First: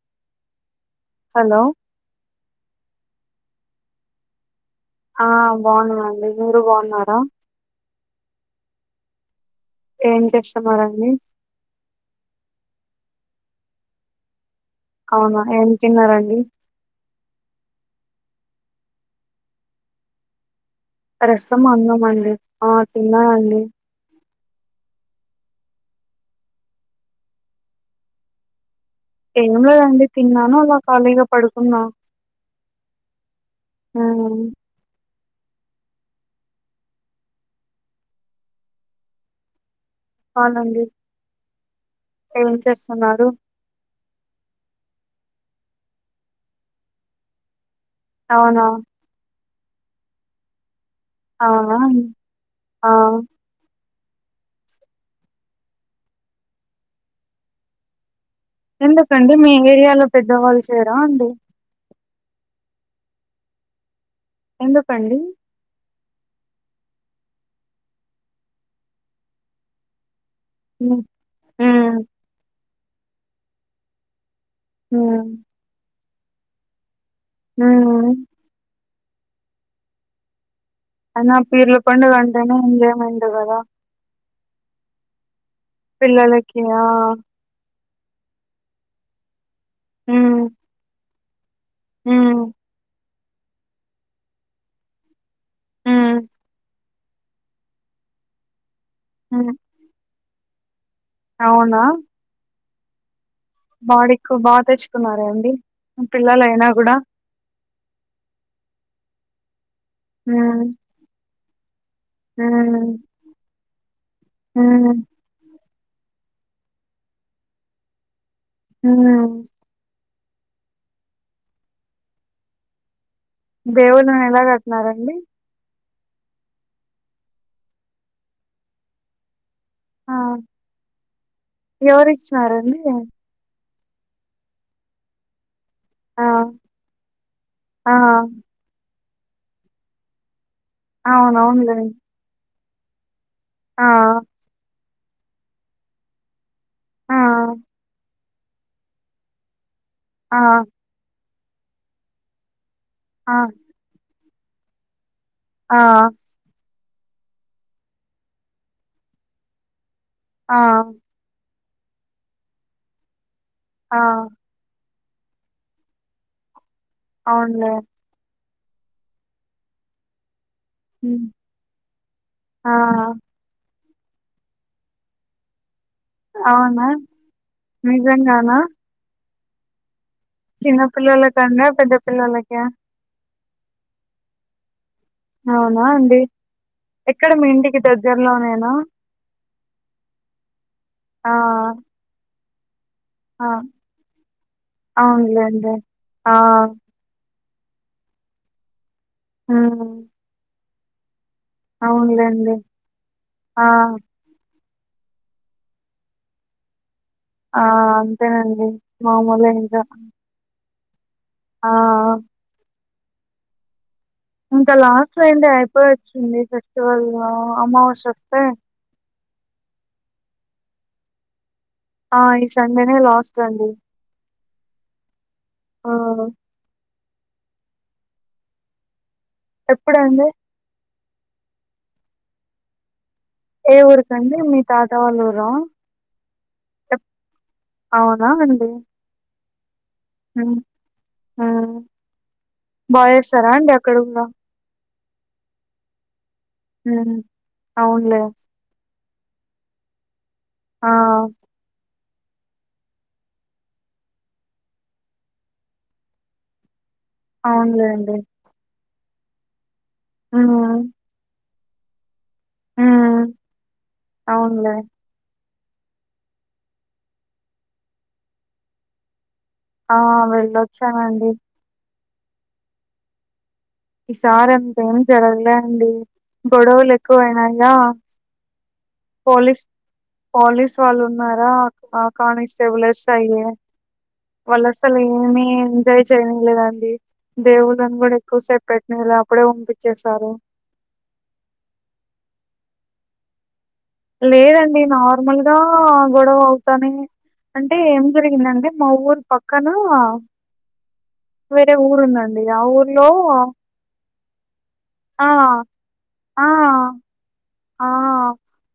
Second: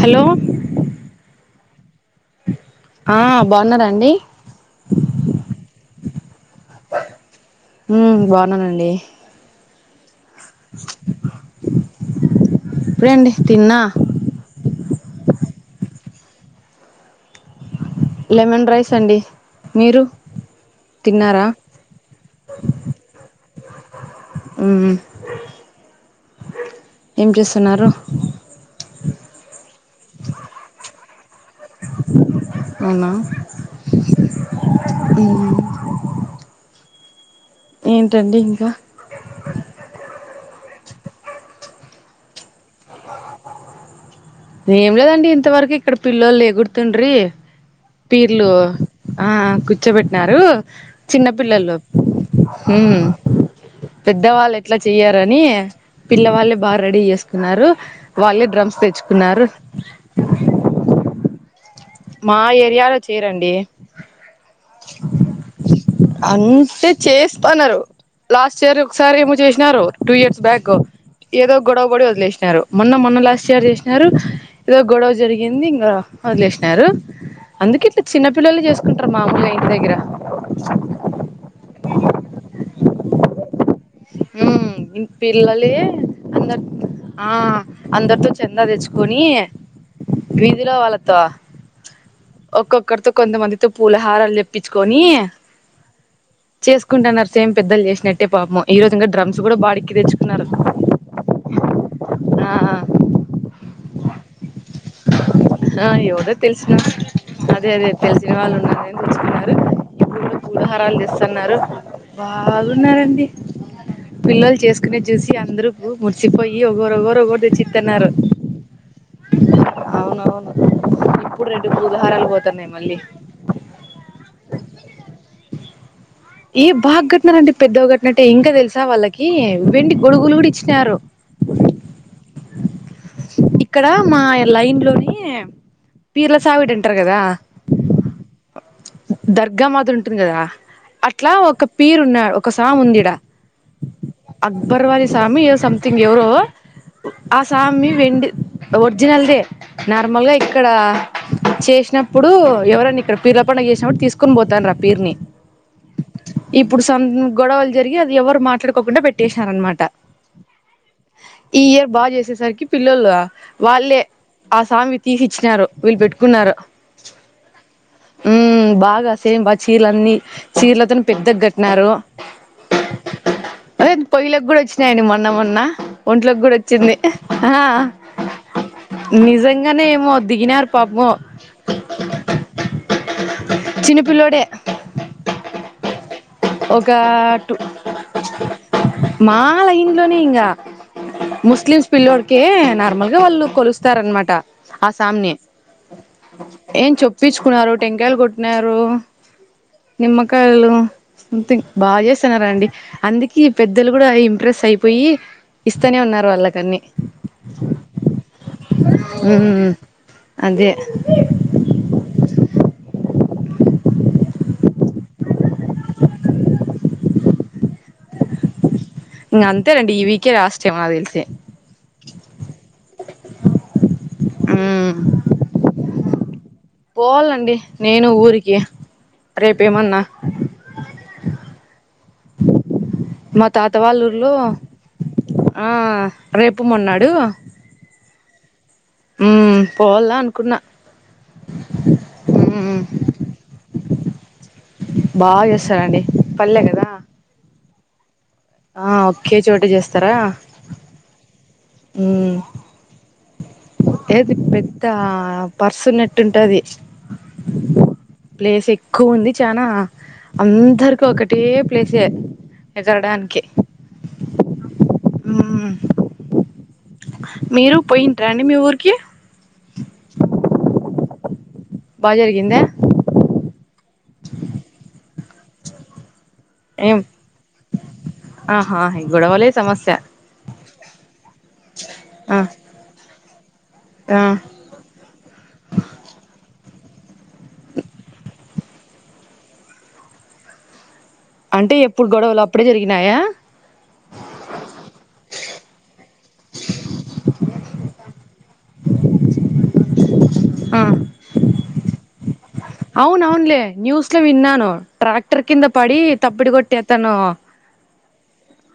Hello hello ఆ బాగున్నారాండి ఆ బాగున్నామండి మీరు బాగున్నారా మ్ బాగున్నానండి ఏం చేస్తున్నారండి ఇప్పుడే అండి తిన్న అవునా ఏం తిన్నరండి లెమన్ రైస్ అండి మీరు తిన్నారా రసం అన్నం అండి ఆ తిన్నానండి మ్ ఏం చేస్తున్నారు ఏం లేదండి తిన్నాను ఇగ ఖాళీగా పడుకున్నా అవునా ఉమ్ మ్ ఏంటండి ఇంకా అవునండి ఏం చేస్తున్నారు ఏం లేదండి ఇంతవరకు ఇక్కడ పిళ్ళోళ్ళు ఎగురుతుండ్రి పీర్లు అవునా ఆ కూర్చోబెట్టినారు చిన్న అవునా పిల్లోళ్ళు ఆ మ్ పెద్దవాళ్ళు ఎట్లా చెయారని పిల్ల వాళ్ళే బాగా రెడీ చేసుకున్నారు వాళ్ళే డ్రమ్స్ తెచ్ అంటే మీ ఏరియాలో పెద్దవాళ్ళు చేయరా అండి మా ఏరియాలో చేయరండి ఎందుకండి అంటే చేస్థాన్నారు లాస్ట్ ఇయర్ ఒకసారి ఏమో చేసినారు టూ ఇయర్స్ బ్యా క్ ఉమ్ ఏదో గొడవ ఉమ్ పడి వదిలేసినారు మొన్న మొన్న లాస్ట్ ఇయర్ చేసినారు ఏదో గొడవ ఉమ్ జరిగింది ఇంగా వదిలేసినారు అందుకె ఇట్లా ఉమ్. చిన్న పి పిల్లలు చేసుకుంటారు మాములుగా ఇంటి దగ్గర అయినా పీర్ల పండుగా అంటేనే ఎంజాయ్మెంట్ కదా మ్ ఇక్ పిల్లలె అందర్ ఆ అందరితో చంద తెచ్చుకొని ఉమ్ వీధిలో వాళ్ళతో ఉమ్ ఒక్కొక్కరితో కొంతమందితో పూలహారాలు తెప్పించుకొని ఉమ్ చేసుకుంటున్నారు సేమ్ పెద్దలు చేసినట్టే పాపం ఈ రోజు ఇంగ డ్రమ్స్ హ్మ్ కూడా బాడిక్కి తెచ్చుకున్నారు అవునా ఆ బాడిక్కు బాగా తెచ్చుకున్నారే అండి ఆ ఎవరో పిల్లలు అయినా తెలిసిన కూడా అదే అదే తెలిసిన వాళ్ళు ఉన్నారని తెచ్చుకున్నారు ఇప్పుడు కూడా హ్మ్. పూలుహారాలు తెస్తున్నారు హ్మ్. బాగున్నారు అండి పిల్లలు హ్మ్. చేసుకునేది చూసి అందరూ మురిసిపోయి ఒకరు ఒకరు ఒక్కోటి తెచ్చిత్తన్నారు హ్మ్ అవును అవును ఇప్పుడు రెండు పూలహారాలు పోతున్నాయి మళ్ళీ దేవుళ్ళని ఎలా కట్టినారండి ఏ బాగ్గట్టినారండి పెద్దవి గట్టినట్టే ఇంకా తెలుసా వాళ్ళకి వెండి గొడుగులు కూడా ఇచ్చినారు ఎవరు ఇచ్చినారు అండి ఇక్కడ మా లైన్ లోని ఆ! పీర్ల సావిడి అంటరు కదా ఆ దర్గా మాదిరి ఉంటుంది కదా అట్లా ఒక అవునవునులేండి. పీరు ఉన్నా ఒక సాముంది ఈడ ఆహ అక్బర్ వలి స్వామి ఏదో సమ్ థింగ్ ఎవరో ఆ స్వామి వెండి ఒరిజినల్దే నార్మల్ గా ఆ! ఇక్కడ చేసినప్పుడు ఎవరని ఇక్కడ ఆ! పీర్ల పండుగ చేసినప్పుడు తీసుకొని పోతాండ్రి ఆ పీరుని ఆ ఇప్పుడు సమ్ గొడవలు జరిగి అది ఎవ్వరు మాట్లాడుకోకుండా పెట్టేసినార అనమాట ఆ ఈ ఇయర్ బాగా చేసేసరికి పిల్లొల్లు ఆ! వాళ్ళే ఆ స్వామి తీసి ఇచ్చినారు వీళ్ళు పెట్టుకున్నారు అవునులే ఉమ్ బాగా సేమ్ చీరలన్నీ చీరలతోనే హ్మ్. పెద్దగ కట్టినారు ఆ! పొయ్యిలోకి కూడా వచ్చినాయండి మొన్న మొన్న ఒంట్లోకి కూడా అవునా? వచ్చింది హా ఆ నిజంగానా? నిజంగానే ఏమో దిగినారు చిన్న పాపము పిల్లల కన్నా పెద్ద పిల్లలకా చిన్నపిల్లోడే అవునా అండి ఒక ఎక్కడ మీ టు ఇంటికి దగ్గర్లోనే నా మా లైన్లోనే ఇంగా ఆ ముస్లిమ్స్ పిల్లోడికే నార్మల్ వే వాళ్ళు ఆ! కొలుస్తారు అనమాట ఆ సామ్ని అవునులేండి. ఆ! ఏం చెప్ పిచ్చుకున్నారు టెంకాయలు కొట్టినారు ఆ నిమ్మకాయలు సంథింగ్ బాగా అవునులేండి. చేస్సనారండి అందుకే ఈ ఆ! పెద్దలు కూడా ఇంప్రెస్స్ అయిపోయి ఇస్తానే ఉన్నారు వాళ్ళకన్నీ ఆ అంతేనండి మామూలే మ్మ్ ఇంకా అదే ఆ ఇంకా లాస్ట్ ఏంది అయిపోయచ్చింది ఫెస్టివల్ అమావాస్య వస్తే ఇంగ అంతే లెండి ఈ వీకే లాస్టేమో నాక్ తెలిసి ఆ ఈ సండేనే లాస్ట్ అండి ఉమ్ ఆ! పోవాలండి నేను ఊరికి రేపేమన్నా ఎప్పుడండి? మత్ ఏ తాతవాళ్ళూర్లో ఊరికండి? మీ తాత వాళ్ళ ఊరా? ఆ రేపు ఎప్ మొన్నాడు అవునా అండి హ్మ్ పొవాలా హ్మ్ హా బా చేస్తారా అండి అక్కడ కూడా బా చేస్తారండి పల్లె కదా హ్మ్ అవునులే ఆ ఒక్కెచోట చేస్తారా ఆ హ్మ్ ఏది పెద్ద పర్సు ఉన్నట్టు ఉంటది అవున్లెండి ప్లేస్ ఎక్కువ ఉంది చానా హ్మ్. అందరికి ఒకటే ప్లేసే ఎగరడానికె అవున్లె ఉమ్ మీరు పోయిండ్రా అండి మీ ఊరికి ఆ వెళ్ళొచ్చామండి బా జరిగిందా ఈ సారి అంత ఏం జరగలేదండి గొడవలు ఏం ఎక్కువైనాయా ఆహా హై పోలీస్ పోలీస్ వాళ్ళు ఉన్నారా ఆ కానిస్టేబుల్ ఎస్. ఐ యి ఆ అసలు ఏమి ఎంజాయ్ చేయలేదండి దేవుళ్ళని కూడా ఎక్కువ సేపు పెట్నీయలె అప్పుడే పంపించేసినారు అంటే ఎప్పుడు గొడవలు అప్పుడే జరిగినాయా లేదండి నార్మల్గా గొడవ అవుతానే అంటే ఏం జరిగిందంటే మా ఊరు పక్కన ఆ వేరే ఊరు ఉందండి ఆ ఊరు అవున అవున్లే న్యూస్ లో విన్నాను ఆ ట్రాక్టర్ కింద పడి తప్పిడి ఆ కొట్టేతను ఆ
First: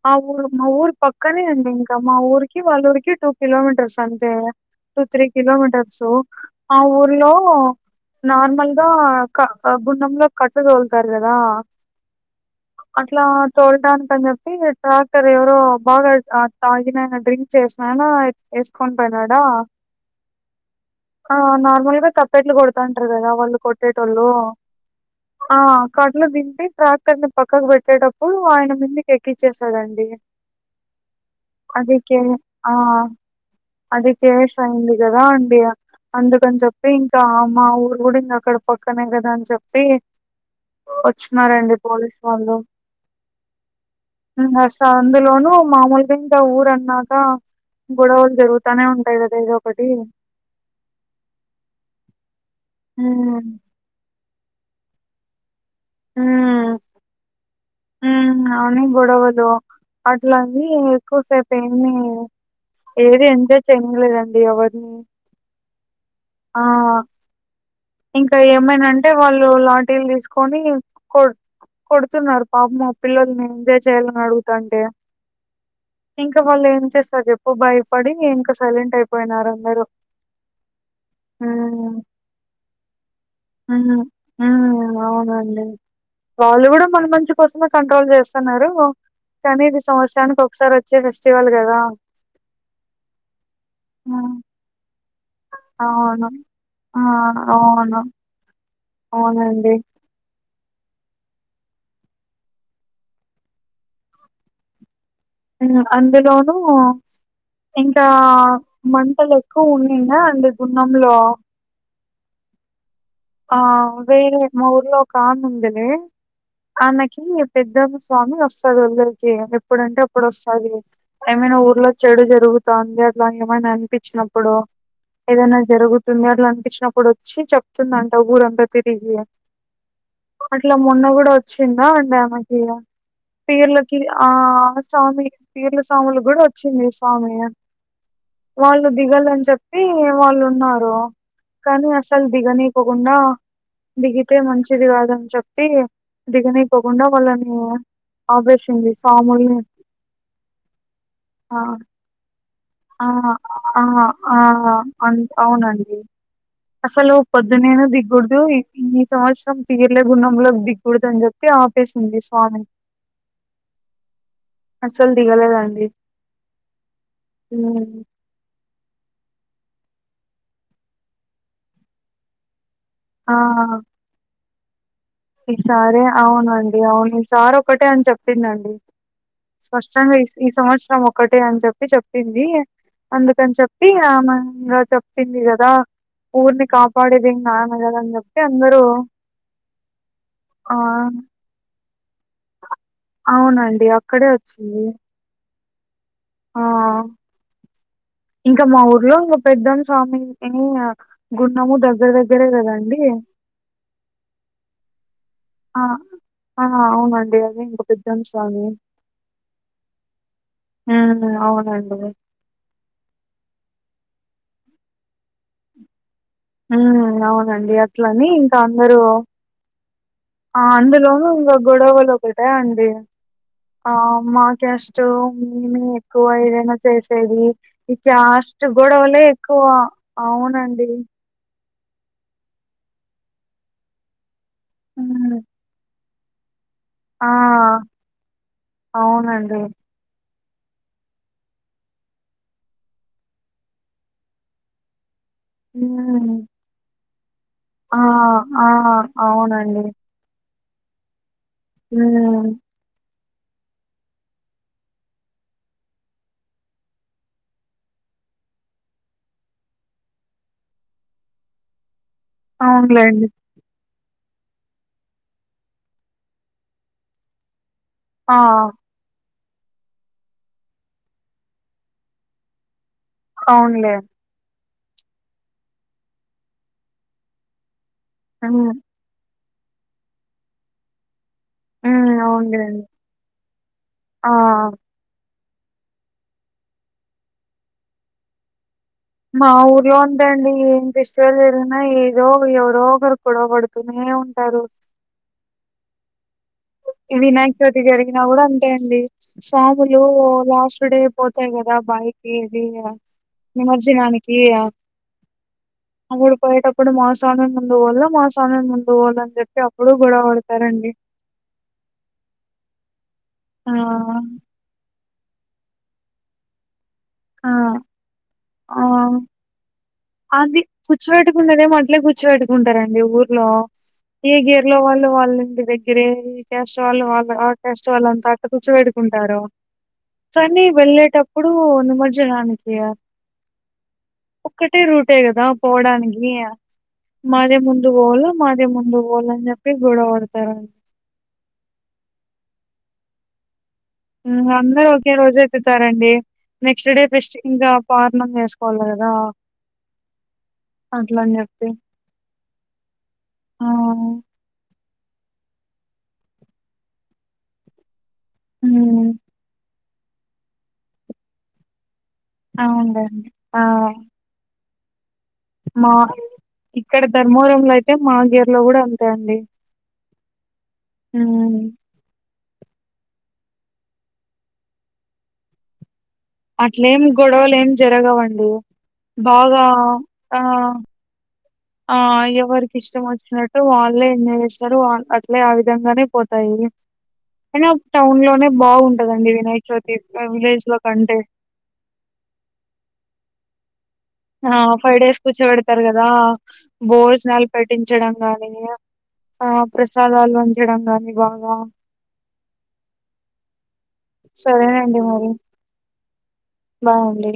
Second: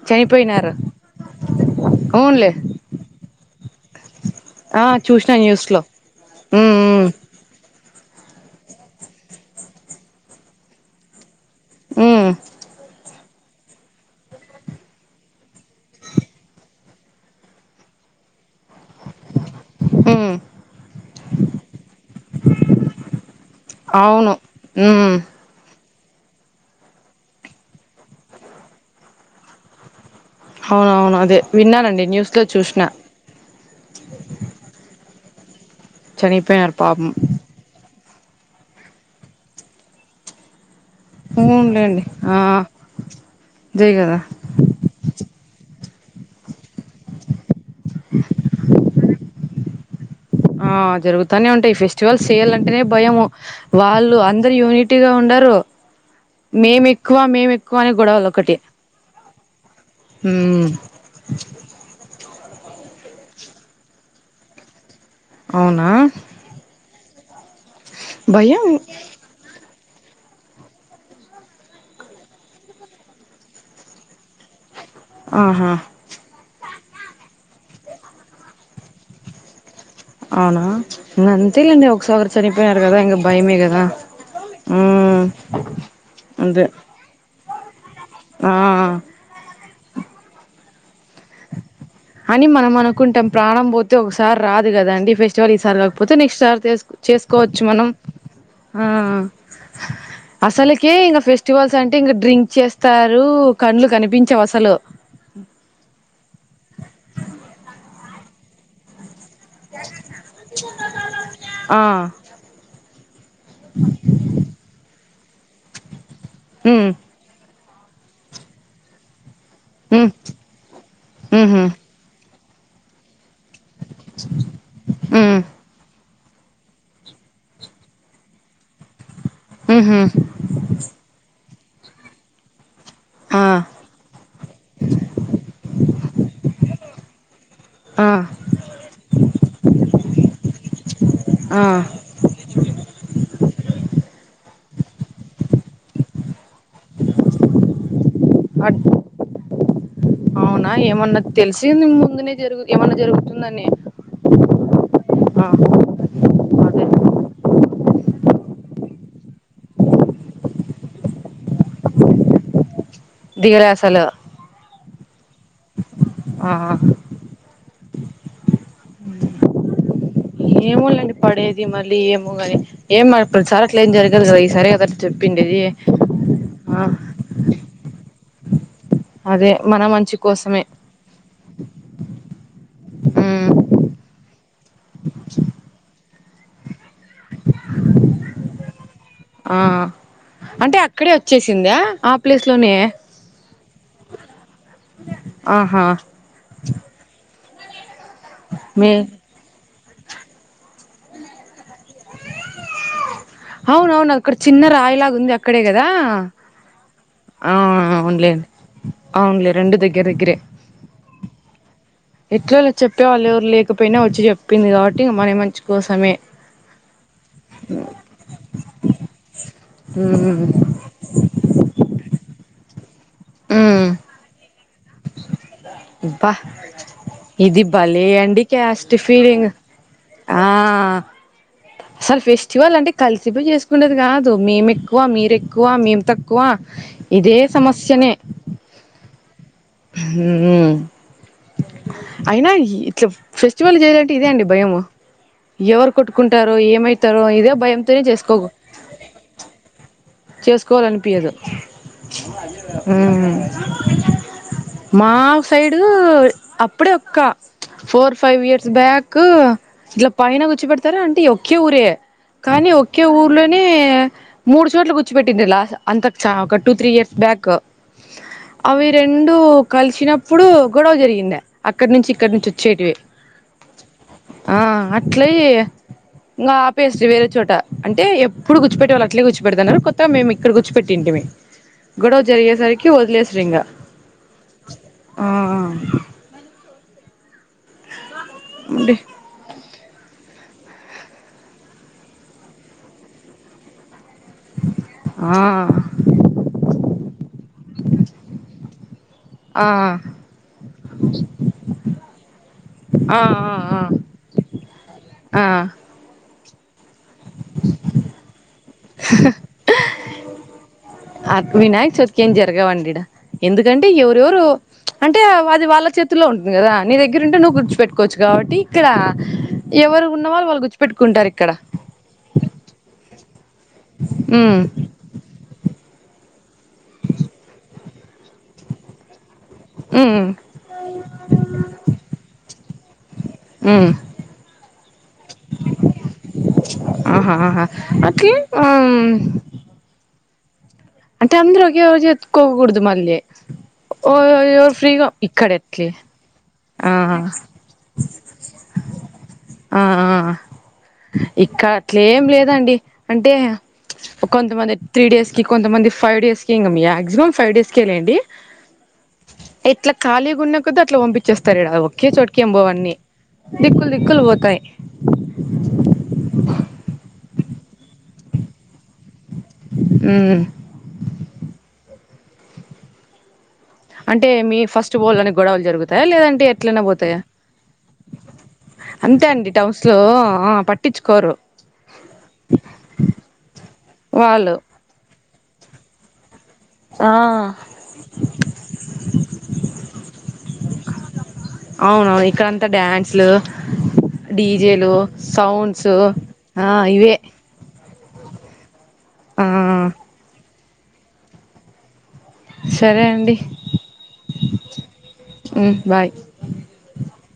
ఆ ఊరు మా ఊరు పక్కనే అండి ఇంకా మా అవునులే ఊరికి వాళ్ళ ఊరికి టూ కిలోమీటర్స్ సంతే ఆ టూ త్రీ చూసిన న్యూస్ లో కిలోమీటర్సు ఆ ఉమ్ ఊర్లో నార్మల్ గా క అ గుండంలో కట్టలు తోలుతారు కదా హ్మ్ అట్లా తోల్డానికి అన్ జెప్పి ట్రాక్టర్ ఎవరో బాగా అ తాగినాయన డ్రింక్ చేస్నైన ఎస్కొన్పోయినాడా ఉమ్ ఆ నార్మల్గా తప్పెట్లు కొడుతాంటారు కదా వాళ్ళు కొట్టేటోళ్ళు అవును ఉమ్ ఆ కట్లు దింపి ట్రాక్క్కర్ ని పక్కకు పెట్టేటప్పుడు ఆయన మీదికి ఎక్కిచ్చెసాడండి అవునవును అదే విన్నానండి న్యూస్ లో చూసిన ఆ! అది కేస్ అయింది కదా అండి అందుకని చనిపోయినారు చెప్పి పాపం ఇంకా మా ఊరు కూడా ఇంక అక్కడ పక్కనే కదా అని చెప్పి వచ్చినారండి పోలీసు వాళ్ళు దే కదా ఇంగ అసల్ అందులోనూ మామూలగా ఇంకా ఊర న్నాక గొడవలు జరుగుతానే ఉంటాయి కదా ఎదో ఒకటి ఆ జరుగుతనే ఉంటాయి ఫెస్టివల్స్ చేయాలంటేనే భయము హ్మ్ వాళ్ళు అందరు యూనిటీగ ఉండరు మేం ఎక్కువ మేము ఎక్కువ అని గొడవలు ఒకటి అట్లా అది ఉమ్ ఎక్కువసేపె ఏది ఎంజాయ్ చేయలేదండి ఎవరిని అవునా ఆ ఇంక భయం ఏమైనా అంటే వాళ్ళు లాటీలు తీసుకొని కొ కొడుతున్నారు పాపం ల పిల్లల్ని ఎంజాయ్ చేయాలని అడుగుతుాంటే ఆహ ఇంక వాళ్ళు ఏం చేస్తారు ఎప్పు భయపడి ఇంకా సైలెంట్ అయిపోయినారు అందరుూ అవునా అంతేలేండి ఒకసారి చనిపోయినారు కదా ఇంక భయమే కదా హ్మ్ ఉ హ్మ్ అవునండి. వాళ్ళు కూడ మన మంచి కోసమే కంట్రోల్ ఆ చేస్తున్నారు కా నీ ఇది సంవత్సరానికి ఒకసారి వచ్చే ఫెస్టివల్ కదా అని మనం అనుకుంటాం ప్రాణం పోతే హ్మ్ ఒకసారి రాదు కదా అండి ఫ చో ఈ సార్ లేకపోతే అవును. నెక్స్ట్ సార్ ఆ! చేసుకోవచ్చు మనం అవును. ఆ అవునండి. అసలుకే ఇంకా ఫెస్టివల్స్ అంటే ఇంకా డ్రింక్ చేస్తారు కండ్లు కనిపించవు అసలు అందులోనూ ఇంకా మంటలు ఉన్నయినా అంత గున్నంంలో ఆ ఆ వేరే మా ఊర్లో ఒకామె ఉందులే మ్మ్ ఆన్నకి పెద్దమ్మ స్వామి వస్తది ఒల్లరికి ఎప్పుడుంటే మ్మ్ అప్పుడు వస్తుంది ఏమైనా మ్హు ఊర్లో చెడు జరుగుతుంది అట్ల ఏమైనా అనిపించినప్పుడు మ్మ్ ఏదైనా జరుగుతుంది అట్లు అనిపించినప్పుడు వచ్చి చెప్తుందంట ఊరంతా తిరిగి ఉహు అట్లా మొన్న కూడ వచ్చిందా అండి ఆమెకి ఆ పేర్లకి ఆ స్వామి తీర్ల స్వాములు కూడ వచ్చింది స్వామి ఆ వాళ్ళు దిగలని చెప్పి వాళ్ళు ఉన్నారు ఆ కానీ అసలు దిగని కోకుండా దిగితే మంచిది కాదని చెప్పి దిగనిపోకుండ వాళ్ళని అట్ అపేసింది సాముూలు అవునా ఏమన్నా తెలిసి ముందునే జరుగు ఏమన్నా ఆ జరుగుతుందని ఆహ ఆహ అ అవునండి మరి అసలు పొద్దు నేను దిగకూడదు ఈ సంవత్సరం తీర్లే గున్నంలోకి దిగకూడదు అని చెప్పి ఆపేసింది స్వామి దిగలే అసలు అస్సలు ఆా మ్ ఏమోలేండి పడేది మళ్ళీ ఏమో కాని ఏం మరి ఆ! ప్రతి సారి అట్లే ఏం జరిగదు కదా ఈ సారి అద్ ఈసారే అవునండి అవును ఈసారి ఒక్కటే అని చెప్తుందండి అదే మన మంచి స్పష్టంగా ఈ కోసమే సంవత్సరం ఒకటే అని చెప్పి చెప్పింది ఉమ్ అందుకని చెప్ ప్పి ఆమె ఇంగ చెప్పింది కదా ఊర్ని కాపాడేది ఇంగ ఆమె కదా అని చెప్తే అందరు ఆ అంటే అక్కడే వచ్చేసిందా ఆ ప్లేస్ లోనే అవునండి అక్కడే వచ్చింది ఆహా ఆ ఇంకా మా మే ఊర్లో పెద్దం స్వామిని గుండము దగ్గర దగ్గరే కదండి అవున అవును అక్కడ చిన్న రాయిలాగుంది అక్కడే ఆ కదా ఆ అవునండి ఆ అది ఇంక అవునులేండి పెద్దంస్వామి అవునులే రెండు దగ్గర అవునా అవునండి ఎట్లా చెప్పే వాళ్ళు ఎవరు లేకపోయినా వచ్చి చెప్పింది కాబట్టి ఇగ మన మంచి కోసమే మ్ అవునండి అట్లని ఇంకా అందరు మ్ హు ఆ అందులోను ఇంగ గొడవలు ఒకట అండి ఉమ్ ఆ మా క్యాస్ స్ట్ మీమే ఎక్కువ అబ్బా ఏదైనా చేసేది ఇది ఈ భలే అండి క్యాస్ట్ గోడవలే ఫీలింగ్ ఎక్కువ ఆ అవునండి అసలు ఫెస్టివల్ అంటే కలిసి పోయ్ చేసుకుంటరు కా త్ మీం ఎక్కువ హ్మ్ మీరేక్కువ మీమ్ తక్కువ ఆ ఇదే సమస్యనే అవునండి మ్ అయినా ఇట్లా ఫెస్టివల్ చేయాలంటే ఇదే అండి భయము ఎవరు హ్మ్ కొట్టుకుంటారో ఏమైతారో ఇదే భయం ఆ ఆ అవునండి చేసుకోవాలనిపియదు హ్మ్ మ్ మా సైడు అప్పుడే ఒక్క ఫోర్ ఫైవ్ ఇయర్స్ బ్యాక్ ఇట్లా పైన కూర్చి పెడుతర అంటే ఒకే ఊరే కానీ ఒకే అవునులేండి. ఊర్లో నే మూడు చోట్ల గుర్చ్చిపెట్టింది లా అంత ఒక టూ త్రీ ఇయర్స్ బ్యాక్ ఆ! అవి రెండు కలిసినప్పుడు గొడవ జరిగింద అక్క నుంచి ఇక్కడ నుంచి వచ్చేటివి అవునులే ఆ అట్లే ఇంకా ఆపేస్తి వేరే చోట అంటే ఎప్ హ్మ్. ప్పుడుర్చపెట్టే వాళు అట్లే గుర్చి పెడుతన్నారు కొత్తగ మేము ఇక్కడ కూర్చోపెటింటి మీ హ్మ్. గొడవ అవునులేండి. జరిగేసరికి వదిలేసరింగా ఆ! ఆ అండి మా ఊర్లో ఉంతె అండి ఏం ఫెస్టివల్ జరిగిన ఏదో ఎవరో ఒకరు గోడవపడుతునే ఉ టారు ఆ వినాయ చవితి జరిగినా కూడా అంతే అండి ఆ స్వాములు లాస్ట్ డే పోతాయి కదా బైకి ఇది ఆ ఆ నిమజ్జనానికి ఆ అముడు పోయేటప్పుడు మా స్వామి ముందు పోళ్ళ మా స్వామి ముందు పోళ్ళ అని చెప్పి అప్పుడు గొడవ పడతారండి వినాయక చవితికి ఏం జరగవండి ఇడ ఆ! ఎందుకంటే ఎవరెవరు అంటే అది వాళ్ళ చేతుల్లో ఉంటుంది కదా నీ దగ్గర ఉంటే ఆ! నువ్వు గుర్చుపెట్కోవచ్చు కాబట్టి ఇక్కడ ఆ! ఎవరు ఉన్న వాళ్ళు వాళ్ళు గుర్చుపెట్టుకుంటారు ఇక్కడ కూర్చు పెట్టుకుంటారండి ఊర్లో ఏ ఉమ్ గేర్లో వాళ్ళు వాళ్ళంటి దగ్గరే కాస్ట్ వాళ్ళు వాళ్ళ ఆ కాస్ట్ వాళ్ళంతా అక్కడ కూర్చిపెట్కుంటారు ఉమ్ కానీ వెళ్ళేటప్పుడు ఉందు నిమర్జరానికియ ఉమ్ ఒక్కటే రూటే కదా పోవడానికి ఆహా మాదే ఆహా ముందు పోల అట్లే మాదే ముందు ఉమ్ పోల అని చెప్పి గొడవ వాడతారు అంటె అందరు ఒకేరోజు ఎత్తుకొకుడదు మళ్ళీ ఓ ఇంగ ఎవరు అందరు ఫ్రీగా ఒకే రోజు ఇక్కడ ఎట్లే ఎత్తుతారండి నెక్స్ట్ ఆ డే బెస్ట్ ఇంకా పార్ణం వేసుకోవాలి కదా ఆ ఆ అట్లని చెప్పి ఇక్కడ అట్లేం లేదండి అంటే ఆ కొంతమంది త్రీడేస్ కి కొంతమంది ఫైవ్ డేస్కి ఇంగ మ్యాక్సిమం ఫైవ్ డేస్కె లెండి ఉ ఎట్లా ఖాలీ గా ఉన్న కొద్ది అట్ల పంపిచెస్తారు ఇడ ఒకే చోట కేం బోవన్నీ అవునులేండి ఆ దిక్కులు దిక్కులు పోతయి మా ఇక్కడ ధర్మవరం లో అయితే మాగిర్లో కూడా అంతే అండి ఉ ఉ అంటే మీ ఫస్ట్ బోల్ల నే గొడవలు జరుగుతాయా లేదంటే ఎట్లనే అట్లేం పోతాయ గొడవలు ఏం జరగవండి అంతే అండి బాగా టౌన్సులో ఆ పట్టించు కోరు ఆ ఎవరికి ఇష్టం వచ్చినట్టు వాళ్ళే ఎంజాయ్ వాళ్ళు చేస్తారు వా అట్లే ఆ విధంగానే పోతాయి ఆ అయినా టౌన్ లోనే బాగుంటదండి వినాయక చవితి విలేజ్ లో కంటే అవునవును ఇక్కడంత డ్యాన్సులు ఆ ఫైవ్ డేస్ కూర్చోబెడతారు కదా ఆ ఇవే బోజనల్ పటించడం గాని ఆ ప్రసాదాలు పంచడం గాని బాగా సరే అండి సరెనండి మరి ఉ బాయ్ బాయండి